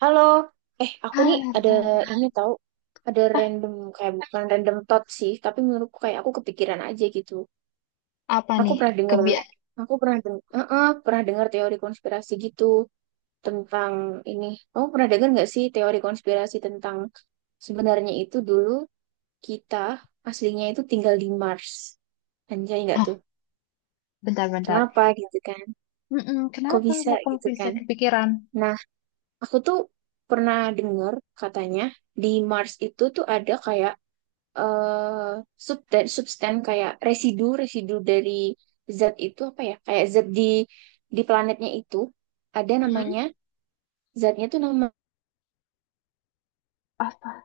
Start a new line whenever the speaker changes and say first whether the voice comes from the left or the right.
right: Halo, aku nih ada
left: Aduh.
right: ini tahu, ada
left: Ah,
right: random kayak bukan random thought sih, tapi menurutku kayak aku kepikiran aja gitu.
left: apa
right: Aku
left: nih?
right: pernah dengar,
left: Kebia...
right: aku pernah dengar teori konspirasi gitu tentang ini. Kamu pernah dengar nggak sih teori konspirasi tentang sebenarnya itu dulu kita aslinya itu tinggal di Mars, anjay nggak
left: Hah,
right: tuh?
left: bentar-bentar.
right: Kenapa gitu kan?
left: Mm-mm,
right: Kok
left: kenapa
right: bisa
left: aku
right: gitu
left: bisa
right: kan?
left: kepikiran?
right: Nah, aku tuh pernah dengar katanya di Mars itu tuh ada kayak eh substan substan kayak residu residu dari zat itu apa ya kayak zat di planetnya itu ada namanya
left: Mhm.
right: zatnya tuh nama
left: Apa?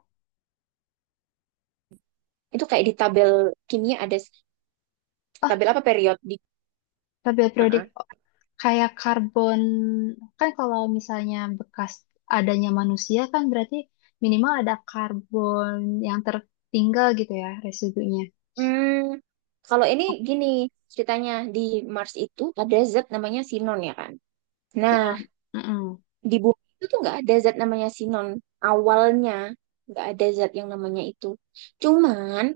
right: itu kayak di tabel kimia ada
left: Ah,
right: tabel apa period di.
left: tabel periodik
right: Heeh.
left: kayak karbon. Kan kalau misalnya bekas adanya manusia kan berarti minimal ada karbon yang tertinggal gitu ya residunya.
right: Hmm, kalau ini gini ceritanya di Mars itu ada zat namanya sinon ya kan.
left: Si
right: Nah,
left: non. Mm-mm.
right: di bumi itu tuh nggak ada zat namanya sinon awalnya nggak ada zat yang namanya itu cuman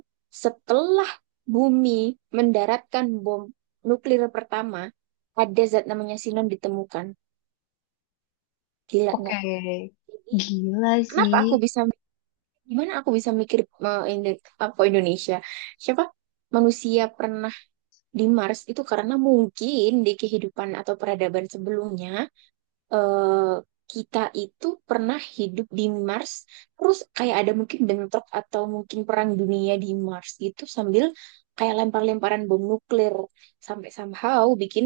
right: setelah bumi mendaratkan bom nuklir pertama ada zat namanya sinon ditemukan. Gila nggak?
left: Oke.
right: Jadi
left: Gila
right: kenapa aku
left: sih.
right: bisa mikir, gimana aku bisa mikir mau Indo- apa Indonesia siapa manusia pernah di Mars itu karena mungkin di kehidupan atau peradaban sebelumnya eh, kita itu pernah hidup di Mars, terus kayak ada mungkin bentrok atau mungkin perang dunia di Mars gitu sambil kayak lempar-lemparan bom nuklir sampai somehow bikin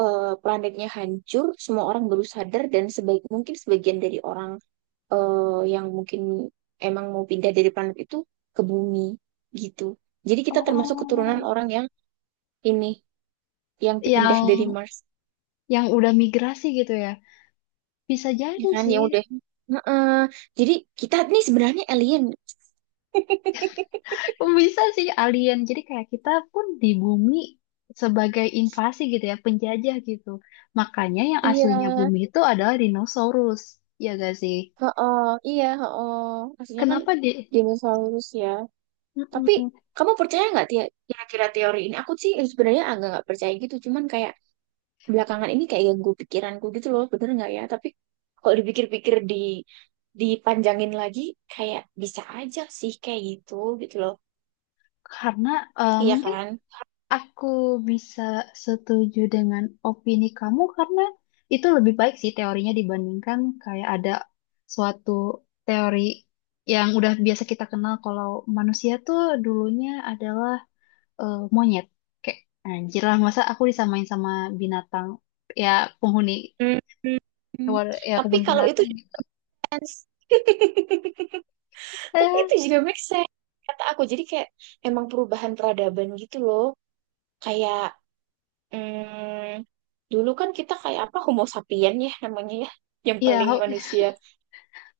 right: planetnya hancur, semua orang baru sadar dan sebaik mungkin sebagian dari orang yang mungkin emang mau pindah dari planet itu ke bumi gitu. Jadi kita termasuk keturunan
left: Oh,
right: orang yang ini yang pindah
left: yang
right: dari Mars.
left: yang udah migrasi gitu ya. Bisa
right: Ya
left: jadi
right: kan,
left: sih.
right: ya udah. Heeh. Jadi kita nih sebenarnya alien.
left: Bisa sih alien. Jadi kayak kita pun di bumi sebagai invasi gitu ya, penjajah gitu. Makanya yang aslinya
right: Iya
left: bumi itu adalah dinosaurus, ya gak sih?
right: heeh, iya heeh, maksudnya kan
left: Kenapa di...
right: dinosaurus ya. Tapi
left: Mm-mm.
right: kamu percaya nggak kira-kira teori ini? Aku sih sebenarnya agak nggak percaya gitu cuman kayak belakangan ini kayak ganggu pikiranku gitu loh, bener nggak ya, tapi kalau dipikir-pikir di dipanjangin lagi kayak bisa aja sih kayak gitu gitu loh,
left: Karena
right: iya
left: mungkin
right: kan?
left: aku bisa setuju dengan opini kamu karena itu lebih baik sih teorinya dibandingkan kayak ada suatu teori yang udah biasa kita kenal kalau manusia tuh dulunya adalah monyet. Kayak anjir lah masa aku disamain sama binatang ya penghuni
right: Hmm.
left: hewan ya
right: Tapi
left: kebun
right: kalau
left: binatang
right: itu
left: gitu.
right: Tapi itu
left: Eh,
right: juga make sense kata aku, jadi kayak emang perubahan peradaban gitu loh, kayak mm, dulu kan kita kayak apa Homo sapien ya namanya ya, yang
left: ya
right: paling
left: ho-
right: manusia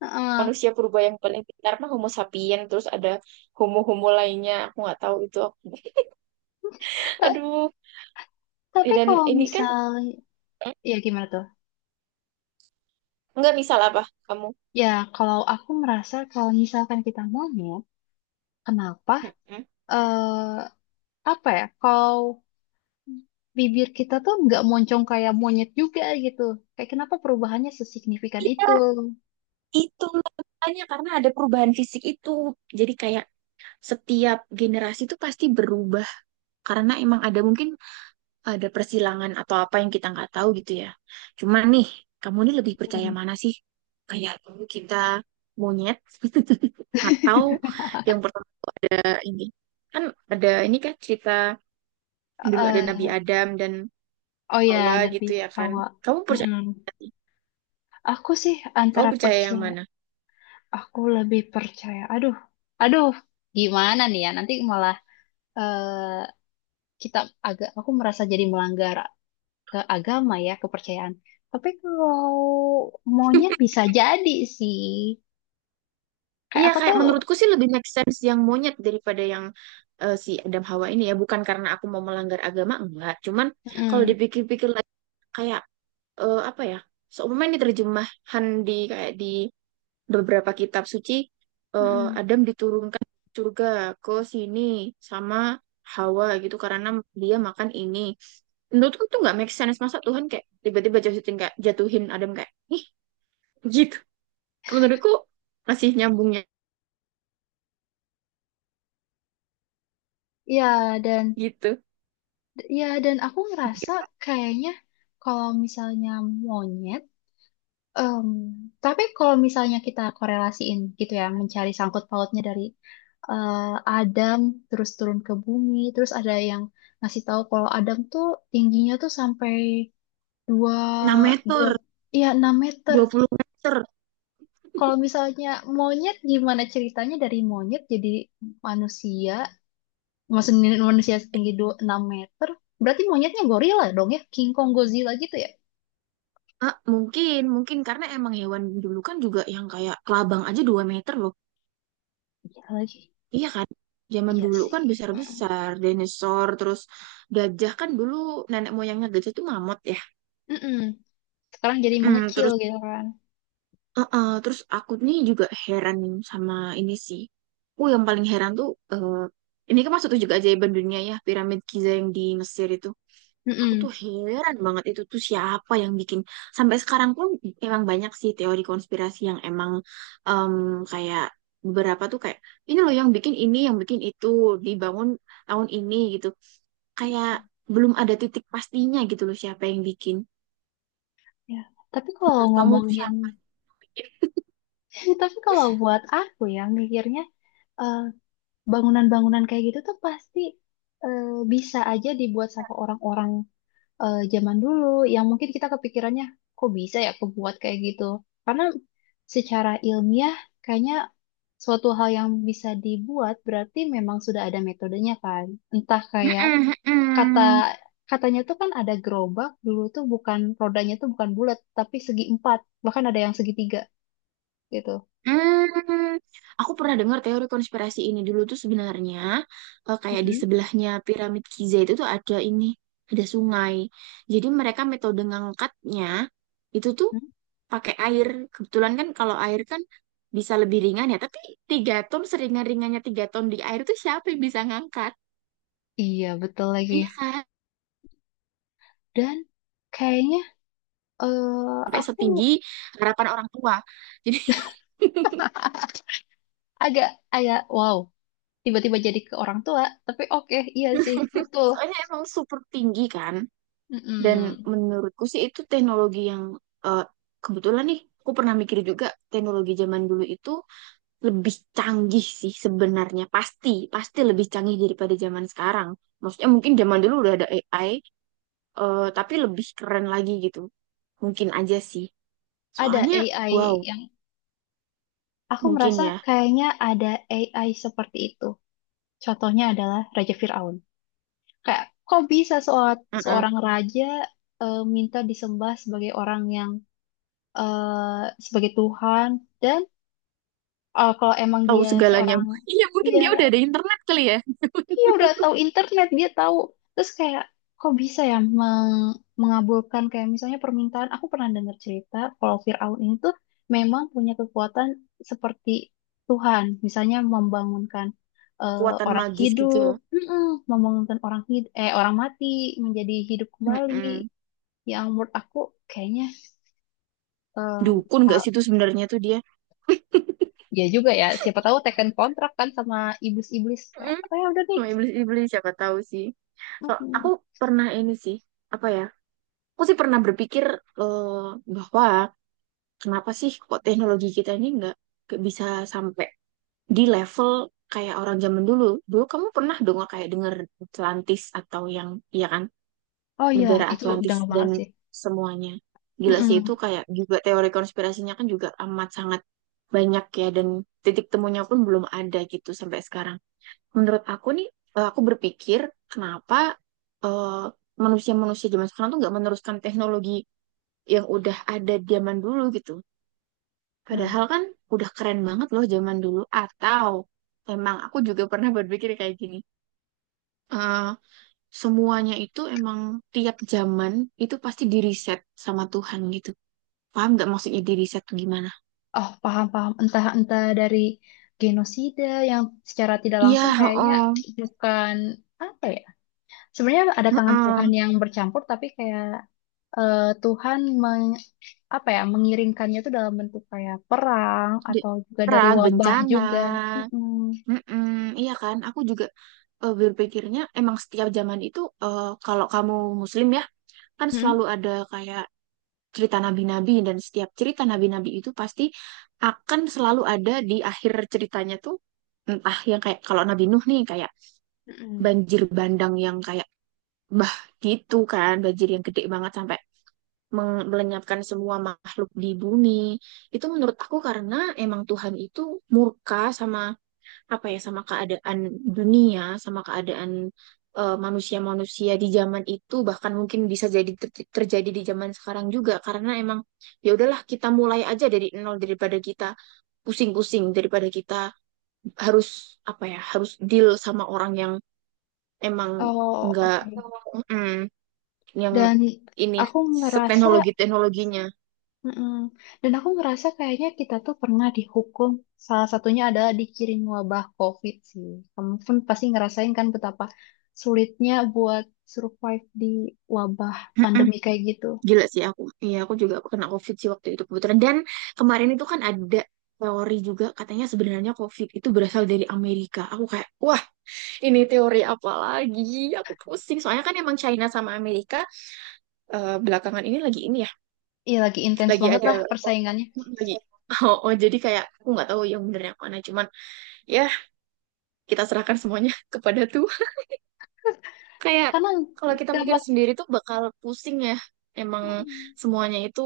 left: eh,
right: manusia purba yang paling pintar mah Homo sapien, terus ada homo homo lainnya aku nggak tahu itu
left: ta-
right: aduh, ya
left: tapi
right: dan
left: kalau
right: ini kan
left: misal ya gimana tuh?
right: nggak misal apa kamu.
left: Ya kalau aku merasa kalau misalkan kita monyet, kenapa
right: Mm-mm.
left: eh apa ya? Kalau bibir kita tuh nggak moncong kayak monyet juga gitu. Kayak kenapa perubahannya sesignifikan
right: Iya,
left: itu?
right: itulah makanya karena ada perubahan fisik itu. Jadi kayak setiap generasi itu pasti berubah karena emang ada mungkin ada persilangan atau apa yang kita nggak tahu gitu ya. Cuman nih, kamu ini lebih percaya
left: Hmm.
right: mana sih? Kayak dulu kita monyet, atau yang pertama ada ini kan ada ini kan cerita dulu ada
left: Eh,
right: Nabi Adam dan
left: oh ya,
right: Hawa
left: nanti
right: gitu ya kan.
left: hawa.
right: Kamu percaya
left: Aku sih
right: kamu
left: antara
right: percaya yang
left: percaya,
right: mana?
left: aku lebih percaya. Aduh, aduh, gimana nih ya? Nanti malah eh, kita agak, aku merasa jadi melanggar ke agama ya, kepercayaan. Tapi kalau monyet bisa jadi sih. Kayak
right: Iya,
left: aku
right: kayak
left: tuh,
right: menurutku sih lebih make sense yang monyet daripada yang si Adam Hawa ini ya. Bukan karena aku mau melanggar agama enggak. Cuman kalau
left: mm,
right: dipikir-pikir lagi kayak apa ya? Seumpamanya ini terjemahan di kayak di beberapa kitab suci
left: mm,
right: Adam diturunkan ke surga ke sini sama Hawa gitu karena dia makan ini. Menurutku tuh nggak make sense masa Tuhan kayak tiba-tiba jatuhin kayak jatuhin Adam kayak ih gitu. Menurutku masih nyambungnya
left: ya dan
right: gitu.
left: ya dan aku ngerasa kayaknya kalau misalnya monyet. Em, tapi kalau misalnya kita korelasiin gitu ya, mencari sangkut pautnya dari eh, Adam terus turun ke bumi, terus ada yang ngasih tahu kalau Adam tuh tingginya tuh sampai dua
right: 6
left: dua
right: meter,
left: ya 6 meter.
right: 20 meter.
left: Kalau misalnya monyet gimana ceritanya dari monyet jadi manusia, maksudnya manusia setinggi dua, 6 meter, berarti monyetnya gorila dong ya, King Kong Godzilla gitu ya.
right: Ah, mungkin, mungkin karena emang hewan dulu kan juga yang kayak kelabang aja 2 meter loh.
left: Iya lagi.
right: Iya kan? Zaman
left: Iya
right: dulu
left: sih.
right: kan besar-besar, dinosaur, terus gajah kan dulu nenek moyangnya gajah itu mamut ya.
left: Mm-mm. Sekarang jadi
right: Mm,
left: mengecil
right: terus
left: gitu kan.
right: terus aku nih juga heran sama ini sih. Oh, yang paling heran tuh eh, ini kan masuk juga ajaiban dunia ya, piramid Giza yang di Mesir itu. Aku tuh
left: Mm-mm.
right: heran banget itu tuh siapa yang bikin. Sampai sekarang pun emang banyak sih teori konspirasi yang emang em, kayak beberapa tuh kayak ini loh yang bikin ini, yang bikin itu dibangun tahun ini gitu. Kayak belum ada titik pastinya gitu loh siapa yang bikin.
left: Ya, tapi kalau
right: Menurut kamu tuh
left: ngomongin,
right: siapa?
left: tapi kalau buat aku ya mikirnya eh, bangunan-bangunan kayak gitu tuh pasti eh, bisa aja dibuat sama orang-orang zaman dulu yang mungkin kita kepikirannya kok bisa ya kebuat kayak gitu. Karena secara ilmiah kayaknya suatu hal yang bisa dibuat berarti memang sudah ada metodenya kan. Entah kayak
right: Mm-mm,
left: kata
right: mm-mm.
left: katanya tuh kan ada gerobak dulu tuh bukan rodanya tuh bukan bulat tapi segi empat bahkan ada yang segitiga gitu.
right: Hmm, aku pernah dengar teori konspirasi ini dulu tuh sebenarnya kayak di
left: Mm-mm.
right: sebelahnya piramid Giza itu tuh ada ini, ada sungai. Jadi mereka metode ngangkatnya itu tuh
left: mm
right: pakai air. Kebetulan kan kalau air kan bisa lebih ringan ya, tapi 3 ton seringan-ringannya 3 ton di air tuh siapa yang bisa ngangkat?
left: iya betul lagi
right: Iya kan?
left: dan kayaknya
right: Sampai
left: aku
right: setinggi harapan orang tua. Jadi
left: agak agak wow tiba-tiba jadi ke orang tua tapi oke iya sih betul.
right: soalnya emang super tinggi kan. Dan
left: Mm-mm.
right: menurutku sih itu teknologi yang eh, kebetulan nih, aku pernah mikir juga teknologi zaman dulu itu lebih canggih sih sebenarnya. Pasti, pasti lebih canggih daripada zaman sekarang. Maksudnya mungkin zaman dulu udah ada AI, tapi lebih keren lagi gitu. Mungkin aja sih.
left: Ada
right: Soalnya, wow,
left: AI yang aku
right: mungkin
left: merasa
right: ya.
left: kayaknya ada AI seperti itu contohnya adalah Raja Fir'aun. Kayak kok bisa seorang
right: Mm-mm.
left: seorang raja minta disembah sebagai orang yang sebagai Tuhan dan kalau emang
right: Tahu
left: dia
right: segalanya.
left: seorang
right: Iya, mungkin
left: iya.
right: dia udah ada internet kali ya.
left: Iya udah tahu internet dia tahu. Terus kayak kok bisa ya mengabulkan kayak misalnya permintaan. Aku pernah dengar cerita kalau Firaun ini tuh memang punya kekuatan seperti Tuhan, misalnya membangunkan
right: Kekuatan
left: orang
right: magis gitu ya.
left: hidup, Mm-mm, membangunkan orang mati menjadi hidup kembali.
right: Mm-mm.
left: Yang menurut aku kayaknya eh,
right: Dukun gak
left: al-
right: sih tuh sebenarnya tuh dia?
left: ya juga ya. Siapa tahu teken kontrak kan sama iblis-iblis kayak,
right: Mm-mm.
left: oh ya udah nih.
right: Sama iblis-iblis siapa tahu sih. So, aku
left: Mm-mm.
right: pernah ini sih, apa ya? Aku sih pernah berpikir eh, bahwa kenapa sih kok teknologi kita ini nggak bisa sampai di level kayak orang zaman dulu. Dulu kamu pernah dong kayak denger Atlantis atau yang, iya kan,
left: Oh iya,
right: negara
left: itu udah
right: Atlantis
left: banget
right: dan
left: sih.
right: semuanya. Gila sih itu,
left: Mm-mm.
right: kayak juga teori konspirasinya kan juga amat sangat banyak ya, dan titik temunya pun belum ada gitu sampai sekarang. Menurut aku nih aku berpikir kenapa eh, manusia-manusia zaman sekarang tuh nggak meneruskan teknologi yang udah ada zaman dulu gitu.
left: Nah,
right: Padahal kan udah keren banget loh zaman dulu. Atau emang aku juga pernah berpikir kayak gini. eh, semuanya itu emang tiap zaman itu pasti diriset sama Tuhan gitu. Paham nggak maksudnya diriset tuh gimana?
left: oh paham paham. Entah entah dari genosida yang secara tidak
right: Iya,
left: langsung kayaknya
right: heeh,
left: bukan apa ya. Sebenarnya ada tangan
right: heeh.
left: Tuhan yang bercampur, tapi kayak Tuhan meng, apa ya mengiringkannya itu dalam bentuk kayak perang
right: Di-
left: atau juga dari
right: Perang,
left: wabah
right: bencana.
left: juga. Mm-mm.
right: Mm-mm, iya kan, aku juga berpikirnya emang setiap zaman itu kalau kamu Muslim ya kan
left: Mm-mm.
right: selalu ada kayak cerita nabi-nabi, dan setiap cerita nabi-nabi itu pasti akan selalu ada di akhir ceritanya tuh entah yang kayak kalau Nabi Nuh nih kayak
left: Mm-mm.
right: banjir bandang yang kayak bah gitu kan, banjir yang gede banget sampai melenyapkan semua makhluk di bumi. Itu menurut aku karena emang Tuhan itu murka sama apa ya, sama keadaan dunia, sama keadaan manusia-manusia di zaman itu, bahkan mungkin bisa jadi terjadi di zaman sekarang juga karena emang ya udahlah kita mulai aja dari nol daripada kita pusing-pusing, daripada kita harus apa ya, harus deal sama orang yang emang
left: Oh
right: nggak
left: oke.
right: mm, yang
left: Dan
right: ini
left: aku ngerasa.
right: seteknologi teknologinya.
left: Mm-mm. Dan aku ngerasa kayaknya kita tuh pernah dihukum. Salah satunya adalah dikirim wabah COVID sih. Kamu pun pasti ngerasain kan betapa sulitnya buat survive di wabah pandemi kayak gitu.
right: Gila sih aku. Iya, aku juga kena COVID sih waktu itu kebetulan. Dan kemarin itu kan ada teori juga katanya sebenarnya COVID itu berasal dari Amerika. Aku kayak, wah ini teori apa lagi? Aku pusing. Soalnya kan emang China sama Amerika belakangan ini lagi ini ya,
left: Iya lagi intens
right: lagi
left: banget
right: ada.
left: lah
right: Ya,
left: persaingannya.
right: lagi. Oh, oh, jadi kayak aku nggak tahu yang bener yang mana. Cuman ya kita serahkan semuanya kepada Tuhan. Kayak
left: Karena
right: kalau kita
left: gak
right: mikir
left: bak.
right: sendiri tuh bakal pusing ya. Emang
left: Mm-mm.
right: semuanya itu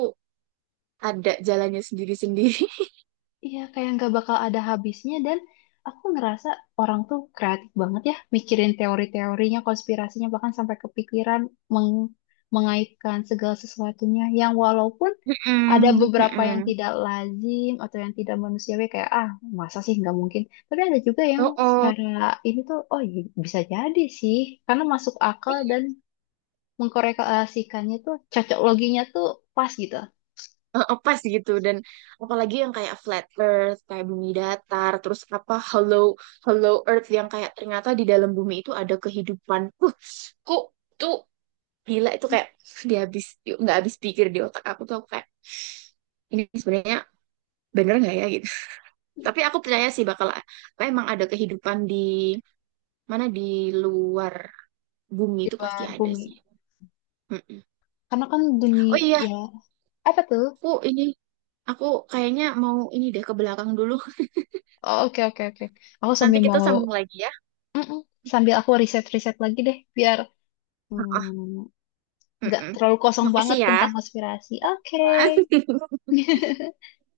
right: ada jalannya sendiri-sendiri.
left: Iya, kayak nggak bakal ada habisnya dan aku ngerasa orang tuh kreatif banget ya mikirin teori-teorinya, konspirasinya bahkan sampai kepikiran meng- mengaitkan segala sesuatunya yang walaupun ada
right: Mm-mm,
left: beberapa yang
right: mm-mm.
left: tidak lazim atau yang tidak manusiawi kayak ah masa sih nggak mungkin tapi ada juga yang
right: Oh, oh.
left: secara ini tuh oh iya, bisa jadi sih karena masuk akal dan mengkorelasikannya tuh cocok loginya tuh pas gitu
right: Eh, eh, pas gitu, dan apalagi yang kayak flat earth kayak bumi datar, terus apa hollow hollow earth yang kayak ternyata di dalam bumi itu ada kehidupan kok tuh gila itu, kayak dia habis nggak habis pikir di otak aku tuh, aku kayak ini sebenarnya bener nggak ya gitu. Tapi aku percaya sih bakal apa emang ada kehidupan di mana di luar bumi
left: di
right: itu pasti
left: luar
right: ada
left: bumi.
right: sih. Mm-mm.
left: Karena kan dunia
right: Oh iya,
left: ya. Apa tuh?
right: aku ini aku kayaknya mau ini deh ke belakang dulu.
left: Oh, oke, oke, oke. Aku
right: Nanti
left: sambil
right: kita
left: mau,
right: sambung lagi ya.
left: Mm-mm. sambil aku riset-riset lagi deh, biar
right: Heeh,
left: hmm, nggak
right: heeh.
left: terlalu kosong
right: Makasih
left: banget
right: ya.
left: tentang konspirasi. Oke.